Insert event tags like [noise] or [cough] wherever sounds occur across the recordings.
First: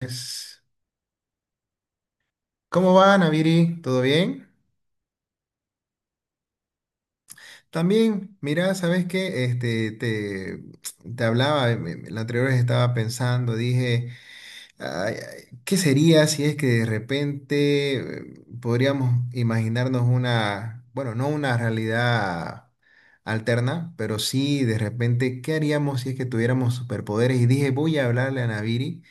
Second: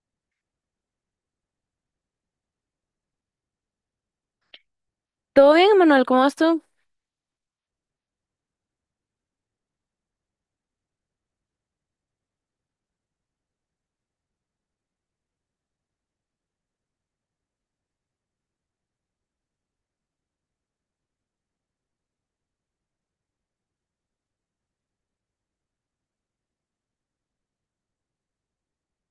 Es- ¿Cómo va, Naviri? ¿Todo bien? ¿Todo bien, Manuel? ¿Cómo vas tú? También, mira, ¿sabes qué? Te hablaba, la anterior vez estaba pensando, dije, ay, ¿qué sería si es que de repente podríamos imaginarnos una, bueno, no una realidad alterna, pero sí de repente, ¿qué haríamos si es que tuviéramos superpoderes? Y dije, voy a hablarle a Naviri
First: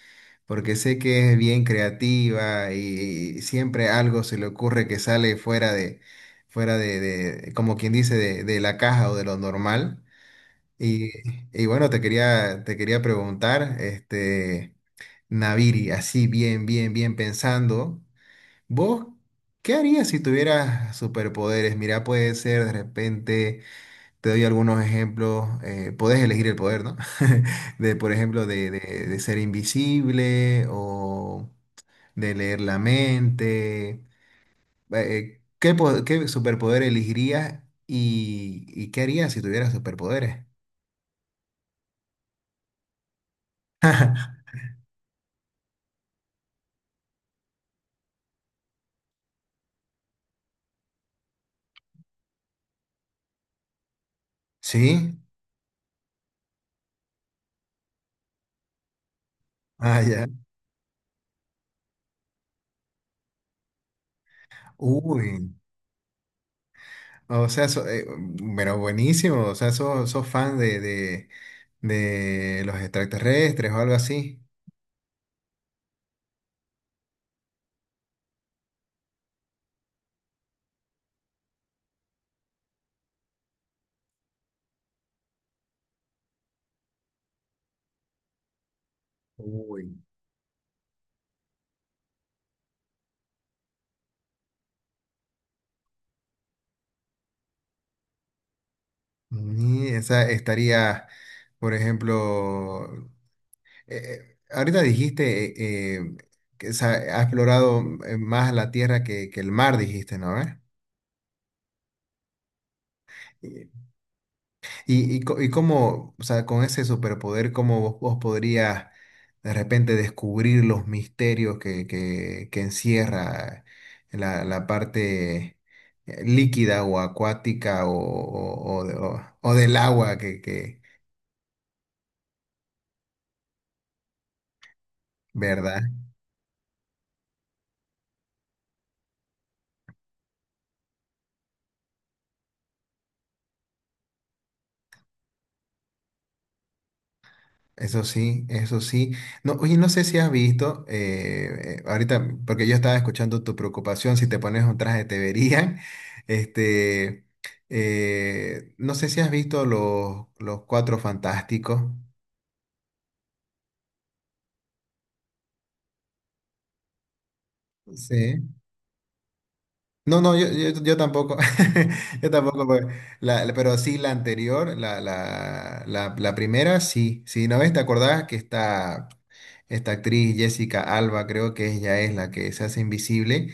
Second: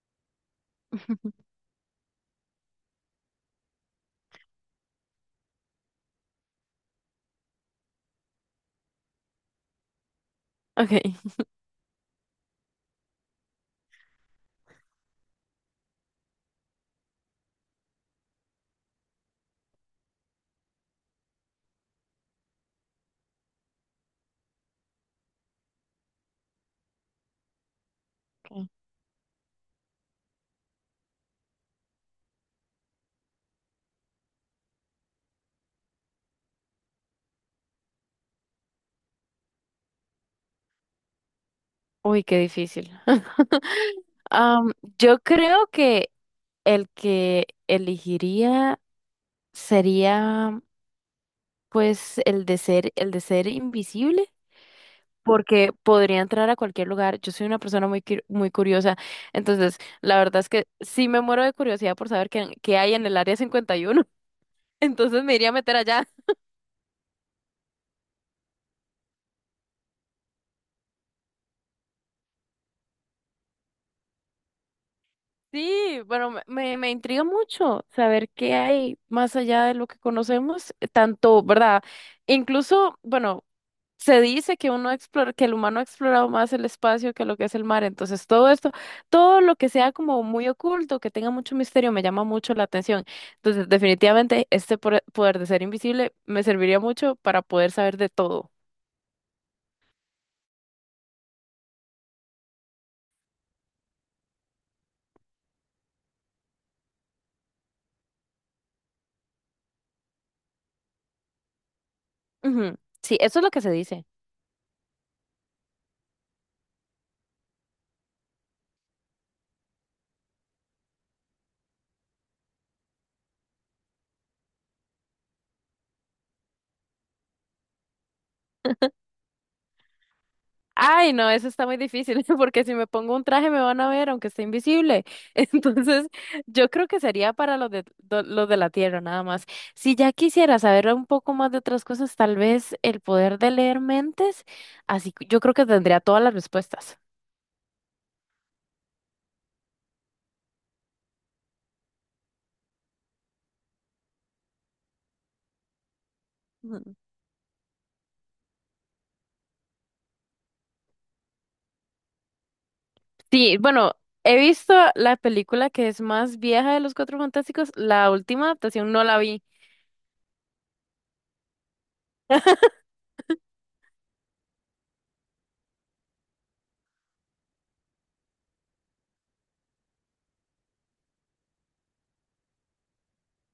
porque sé que es [laughs] bien creativa y siempre algo se le ocurre que sale como quien dice, de la caja o de lo normal. Ok. Y, y bueno, te quería preguntar, este, Naviri, así bien pensando, ¿vos qué harías si tuvieras superpoderes? Mira, puede ser de repente te doy algunos ejemplos. Podés elegir el poder, ¿no? [laughs] De, por ejemplo, Ok. de, de- de ser invisible o de leer la mente. ¿Qué, qué superpoder elegirías y qué harías si tuvieras superpoderes? Uy, qué difícil. [laughs] [laughs] Am, yo creo que el que elegiría sería, pues, el de ser invisible, ¿Sí? porque podría entrar a cualquier lugar. Yo soy una persona muy, muy curiosa, entonces Ah, la ya. verdad es que sí me muero de curiosidad por saber qué, qué hay en el área 51. [laughs] Entonces Uy. me iría a meter allá. O sea, pero buenísimo. O sea, sos, sos fan de los extraterrestres o algo así. Sí, bueno, me intriga mucho saber qué hay más allá de lo que conocemos, tanto, ¿verdad? Incluso, bueno, se dice que uno explora, que el humano ha explorado más el espacio que lo que es el mar, entonces todo esto, todo lo que sea Uy. como muy oculto, que tenga mucho misterio, me llama mucho la atención. Entonces, definitivamente este poder de ser invisible me serviría mucho para poder saber de todo. Y esa estaría, por ejemplo, ahorita dijiste que sa- ha explorado más la tierra que el mar, dijiste, ¿no? ¿Eh? Ujú. Sí, eso es lo que se dice. Y, y cómo, o sea, con ese superpoder, ¿cómo vos podrías de repente descubrir los misterios que, que encierra la, la parte líquida o acuática o o- del agua que, Ay, no, eso está muy difícil, [laughs] porque si me pongo un traje me van a ver, aunque esté invisible. [laughs] ¿verdad? Entonces, yo creo que sería para los los de la Tierra, nada más. Si ya quisiera saber un poco más de otras cosas, tal vez el poder de leer mentes, así que yo creo que tendría todas las respuestas. Eso sí, eso sí. No, oye, no sé si has visto, ahorita, porque yo estaba escuchando tu preocupación, si te pones un traje te verían. [laughs] Ujú. Este, no sé si has visto los Cuatro Fantásticos. Sí, bueno, he visto la película que es más vieja de los Cuatro Fantásticos, la Sí. última adaptación no la vi. No, no, yo tampoco. [laughs] Yo tampoco, porque pero sí la anterior, la primera, sí. Sí, ¿no ves? ¿Te acordás que está esta actriz Jessica Alba, creo que ella es la que se hace invisible?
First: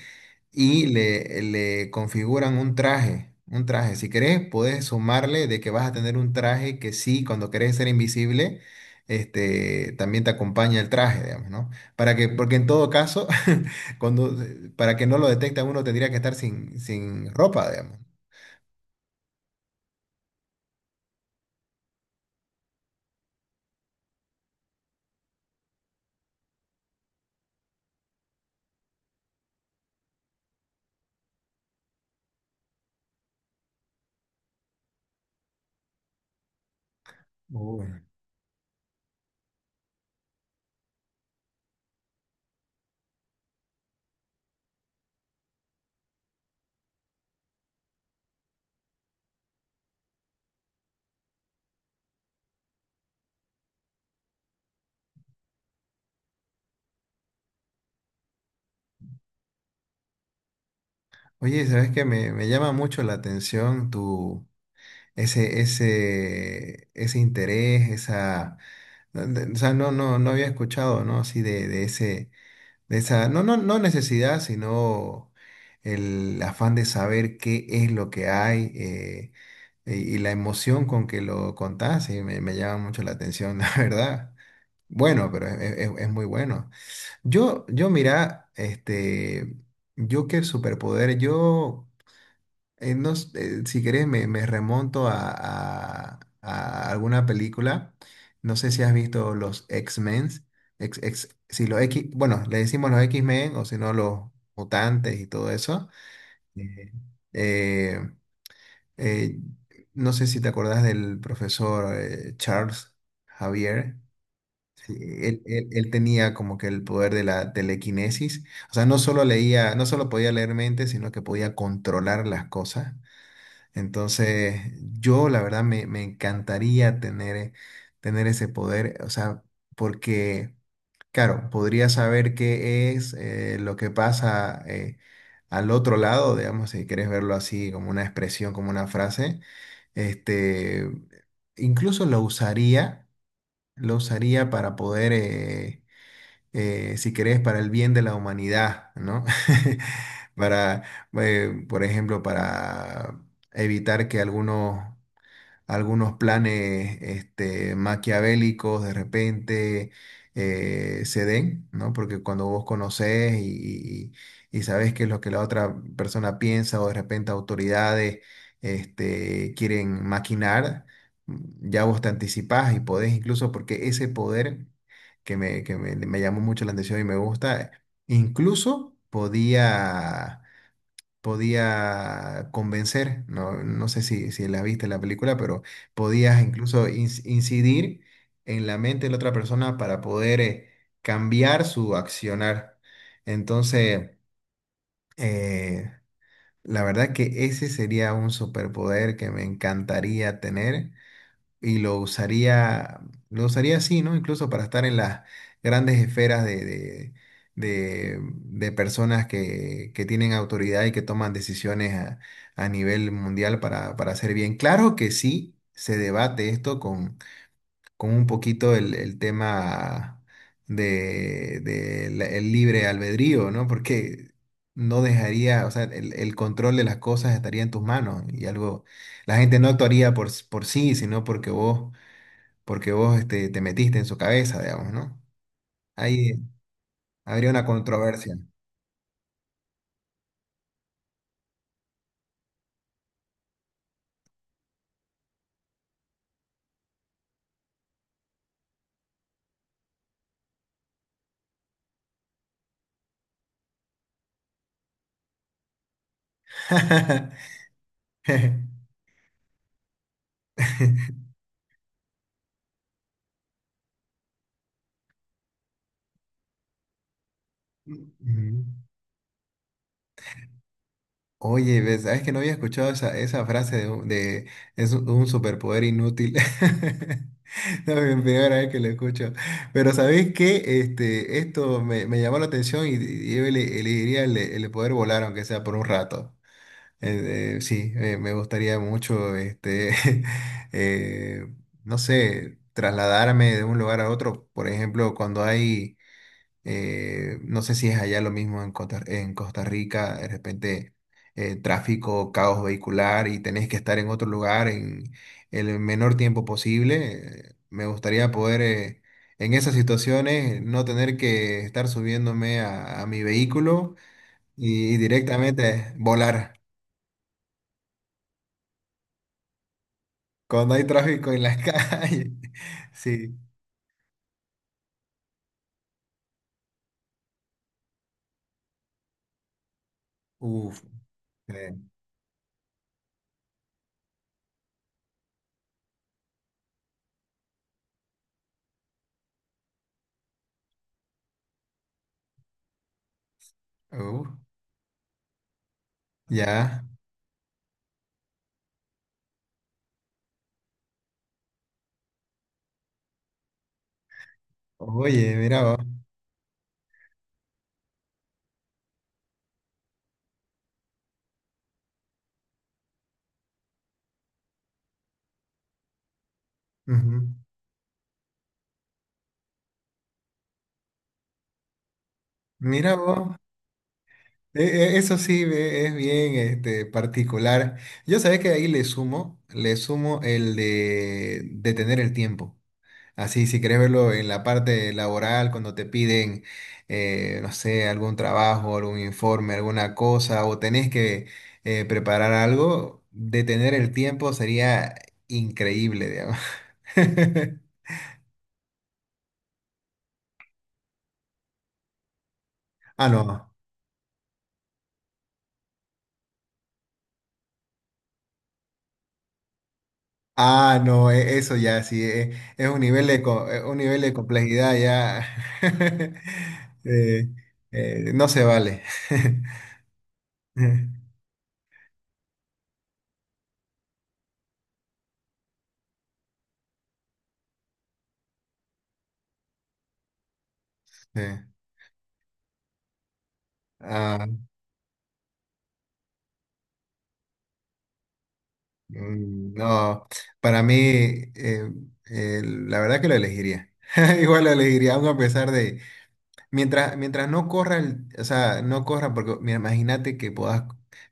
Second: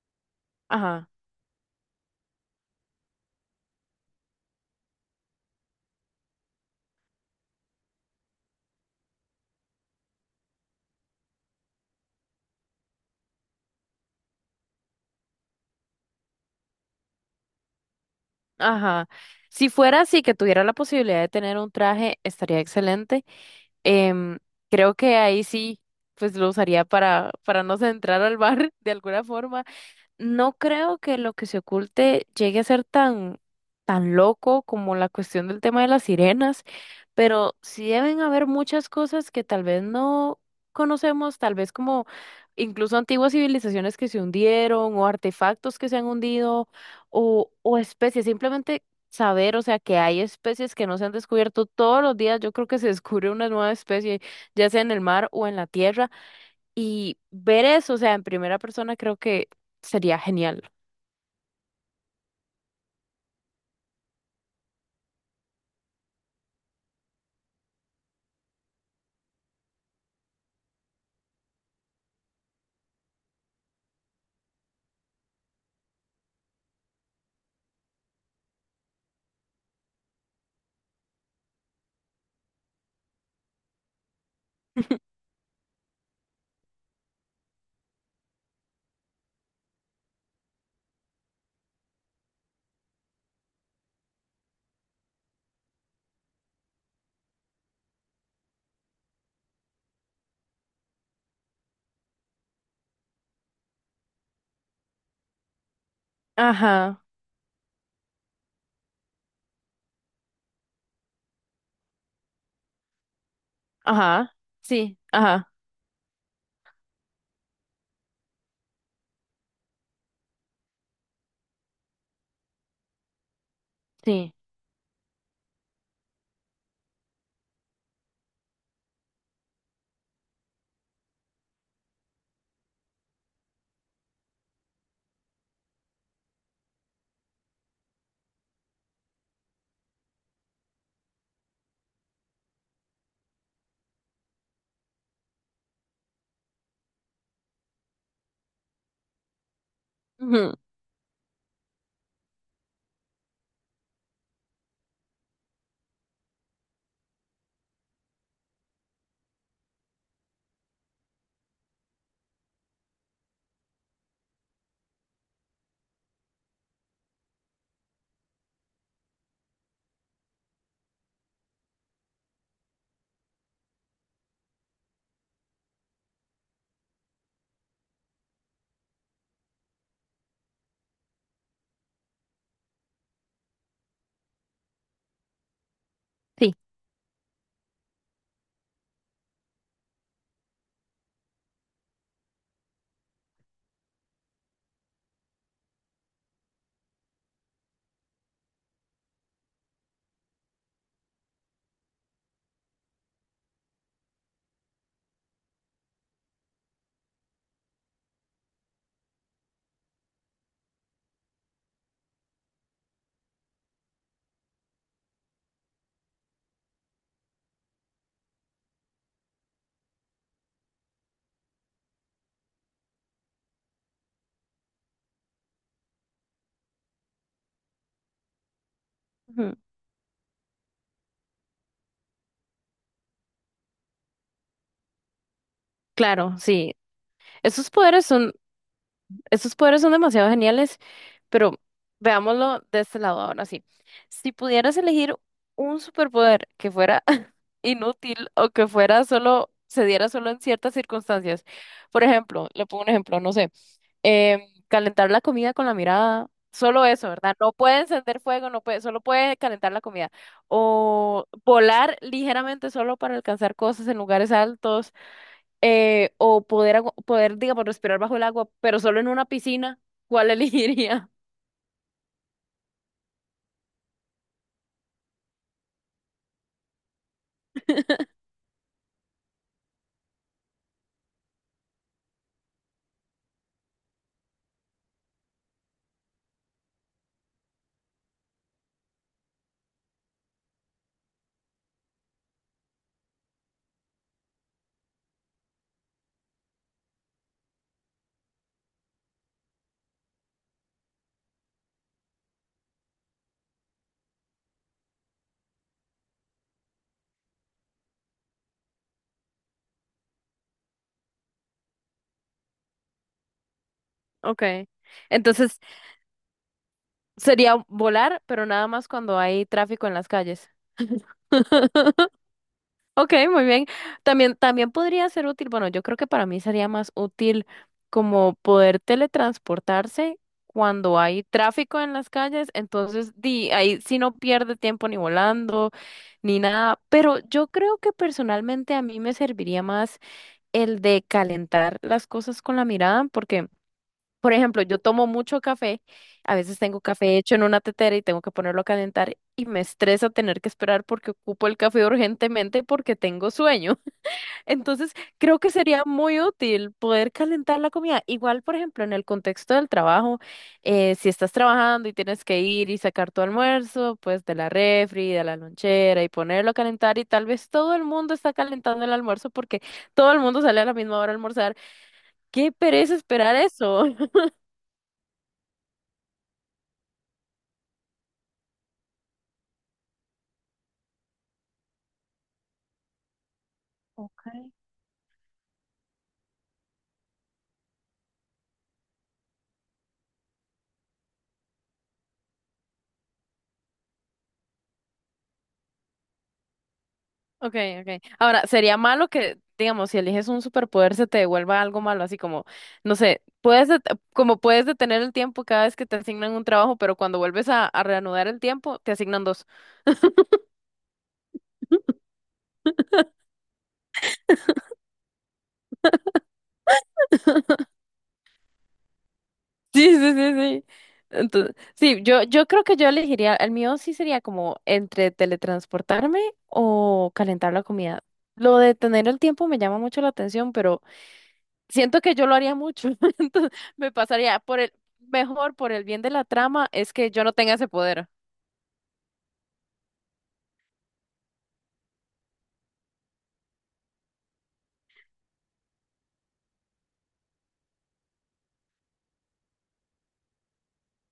Y Ajá, le configuran un traje, un traje. Si querés, podés sumarle de que vas a tener un traje que sí, cuando querés ser invisible, este, también te acompaña el traje, digamos, ¿no? Para que, porque en todo caso, [laughs] cuando, para que no lo detecte uno tendría que estar sin ropa, digamos. ajá. Si fuera así, que tuviera la posibilidad de tener un traje, estaría excelente. Em, Creo que ahí sí, pues lo usaría para no entrar al bar [laughs] de alguna forma. No creo que lo que se oculte llegue a ser tan, tan loco como la cuestión del tema de las sirenas, pero sí Uy. deben haber muchas cosas que tal vez no conocemos, tal vez como incluso antiguas civilizaciones que se hundieron o artefactos que se han hundido o especies, simplemente saber, o sea, que hay especies que no se han descubierto todos los días, yo creo que se descubre una nueva especie, ya sea en el mar o en la tierra. Y ver eso, o sea, en primera persona creo que sería genial. Oye, ¿sabes qué? Me llama mucho la atención tu... ese interés, esa, o sea, no había escuchado, ¿no? Así de ese, esa, no necesidad, sino el afán de saber qué es lo que hay y la emoción con que lo contás, y me llama mucho la atención, [laughs] la verdad. [laughs] Bueno, pero es muy bueno. Yo mira, este, yo qué superpoder, yo si querés, me remonto a, a alguna película. No sé si has visto los X-Men. Si los X, bueno, le decimos los X-Men o si no, los mutantes y todo eso. Eh, Ajá, eh, eh, no sé si te acordás del profesor Charles Javier. ajá, Sí, sí, ajá, él tenía como que el poder de la telequinesis. O sea, no solo leía, no solo podía leer mente, sino que podía controlar las cosas. sí, Entonces, yo la verdad me encantaría tener, tener ese poder, o sea, porque, claro, podría saber qué es lo que pasa al otro lado, digamos, si quieres verlo así como una expresión, como una frase. Este, incluso lo usaría para poder, si querés, para el bien de la humanidad, ¿no? [laughs] ujú, Para, por ejemplo, para evitar que algunos algunos planes este, maquiavélicos de repente se den, ¿no? Porque cuando vos conocés y, y sabés qué es lo que la otra persona piensa o de repente autoridades este, quieren maquinar, ya vos te anticipás y podés incluso, porque ese poder que me, que me llamó mucho la atención y me gusta, incluso podía podía convencer, no, no sé si, si la viste la película, pero podías sí, incluso incidir en la mente de la otra persona para poder cambiar su accionar. Entonces, eh, la verdad que ese sería un superpoder que me encantaría tener y lo usaría así, ¿no? Incluso para estar en las grandes esferas de personas que tienen autoridad y que toman decisiones a nivel mundial para hacer bien. Claro que sí se debate esto con un poquito el tema de, de el libre albedrío, ¿no? Porque no dejaría, o sea, el control de las cosas estaría en tus manos y algo, la ujú, gente no actuaría por sí, sino porque vos, este, te metiste en su cabeza, digamos, ¿no? Ahí claro, sí. habría una Esos poderes son, controversia. esos poderes son demasiado geniales, pero veámoslo de este lado ahora sí. Si pudieras elegir un superpoder que fuera [laughs] inútil o que fuera solo, se diera solo en ciertas circunstancias, por ejemplo, le pongo un ejemplo, no sé. em, Calentar la comida con la mirada, solo eso, ¿verdad? No [laughs] puede encender fuego, no puede, solo puede calentar la comida. O volar ligeramente solo para alcanzar cosas en lugares altos, o poder, poder, digamos, respirar bajo el agua, Ujú. pero solo en una piscina, ¿cuál elegiría? [laughs] Oye, ¿ves? ¿Sabes que no había escuchado esa, esa frase de, es un superpoder inútil? [laughs] No, es la primera vez que lo escucho. Pero ¿sabés qué? Este, esto me, me llamó la atención y yo elegiría el, el de poder volar, aunque sea por un rato. Sí, me gustaría mucho, este, [laughs] eh, no sé, trasladarme de un lugar a otro. Por ejemplo, cuando hay, no sé si es allá lo mismo en Costa Rica, de repente tráfico, caos vehicular y tenés que estar en otro lugar en el menor tiempo posible. Me gustaría poder, en esas situaciones, no tener que estar subiéndome a mi vehículo Ok. y Entonces directamente volar. sería volar, pero nada más cuando hay tráfico en las calles. Cuando hay tráfico en las [laughs] calles. [laughs] Ok, Sí. muy bien. También, también podría ser útil, bueno, yo creo que para mí sería más útil como poder teletransportarse Uf. cuando hay eh, tráfico en las calles, entonces di, ahí sí no pierde tiempo ni volando ni nada, pero yo creo que personalmente a mí me serviría más el de calentar las cosas con la mirada, porque uf, por ejemplo, yo tomo mucho café, a veces tengo Ya. café hecho en una tetera y tengo que ponerlo a calentar y me estresa tener que esperar porque ocupo el café urgentemente porque tengo sueño. [laughs] Entonces, Oye, creo que mira vos. sería muy útil poder calentar la comida. Igual, por ejemplo, en el contexto del trabajo, si estás trabajando y tienes que ir y sacar tu almuerzo, pues de la refri, de la lonchera y ponerlo a calentar y tal Ujú. vez todo el mundo está calentando el almuerzo porque todo el mundo sale a la misma hora a almorzar. ¡Qué pereza Mira vos. esperar eso! Eso sí es bien este, particular. Yo sabés que ahí le sumo el de detener el tiempo. Así, si querés verlo en la parte laboral, cuando te piden, no sé, algún trabajo, algún informe, alguna cosa, o tenés que preparar algo, detener el tiempo sería increíble, digamos. [laughs] Okay, okay. Ahora, sería malo que, digamos, si eliges un superpoder se te devuelva algo malo, así como, no Ah, sé, no. puedes como puedes detener el tiempo cada vez que te asignan un trabajo, pero cuando vuelves a reanudar el tiempo, te asignan dos. Ah, no, eso ya sí, es, un nivel de, un nivel de complejidad ya. [laughs] eh, [laughs] no se vale. Sí, sí, sí, sí. [laughs] Entonces, sí, yo creo que yo elegiría, el mío sí sería como entre teletransportarme o calentar la comida. Lo de tener el tiempo me llama mucho la atención, pero Sí. siento que yo lo haría mucho, [laughs] entonces me Ah, pasaría por el, mejor por el bien de la trama es que yo no tenga ese poder. mm, no, para mí, eh, la verdad que lo elegiría. [laughs] Igual lo elegiría, aun a pesar de, mientras, mientras no corra, o sea, no corra, porque mira, imagínate que puedas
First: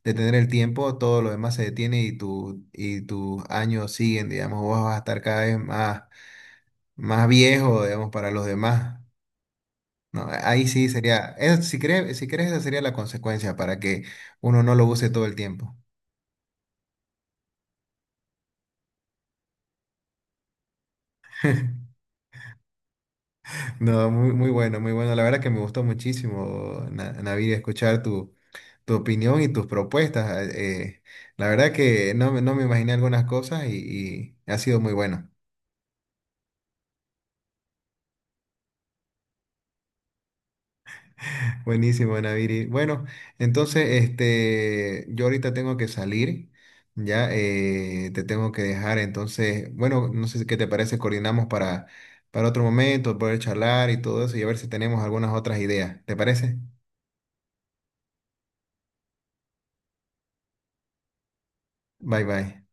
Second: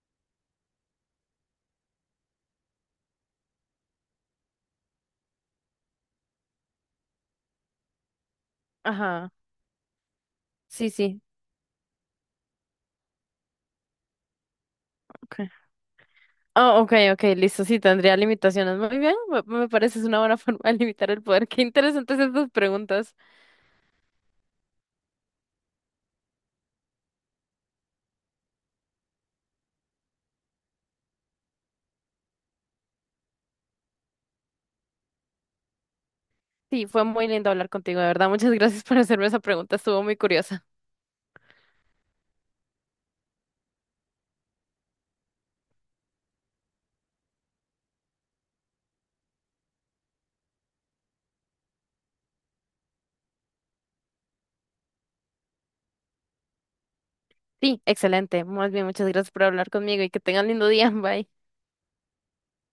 detener el tiempo, todo lo demás se detiene y, y tus años siguen, digamos, vos vas a estar cada vez más, más viejo, digamos, para los demás. Ajá, No, ahí sí sí, sí. sería, si crees, si crees, esa sería la consecuencia para que uno no lo use todo el Okay. tiempo. Ah, ok, ok, listo, sí, tendría limitaciones. Muy bien, me parece es una buena [laughs] forma de limitar el poder. Qué interesantes estas preguntas. No, muy, muy bueno, muy bueno. La verdad que me gustó muchísimo, Navid, escuchar tu, tu opinión y tus propuestas. Ah, eh, la verdad que no, no me imaginé algunas cosas y ha sido muy bueno. Sí, fue muy lindo hablar contigo, de verdad. Muchas gracias por hacerme esa pregunta, estuvo muy curiosa. Buenísimo, Naviri. Bueno, entonces, este, yo ahorita tengo que salir, ya te tengo que dejar. Entonces, bueno, no sé si, qué te parece, coordinamos para otro momento, poder charlar y todo eso y a ver si tenemos algunas otras ideas. ¿Te parece? Sí, excelente. Más bien, muchas gracias por hablar conmigo y que tengan lindo día. [laughs] Bye. Bye, bye.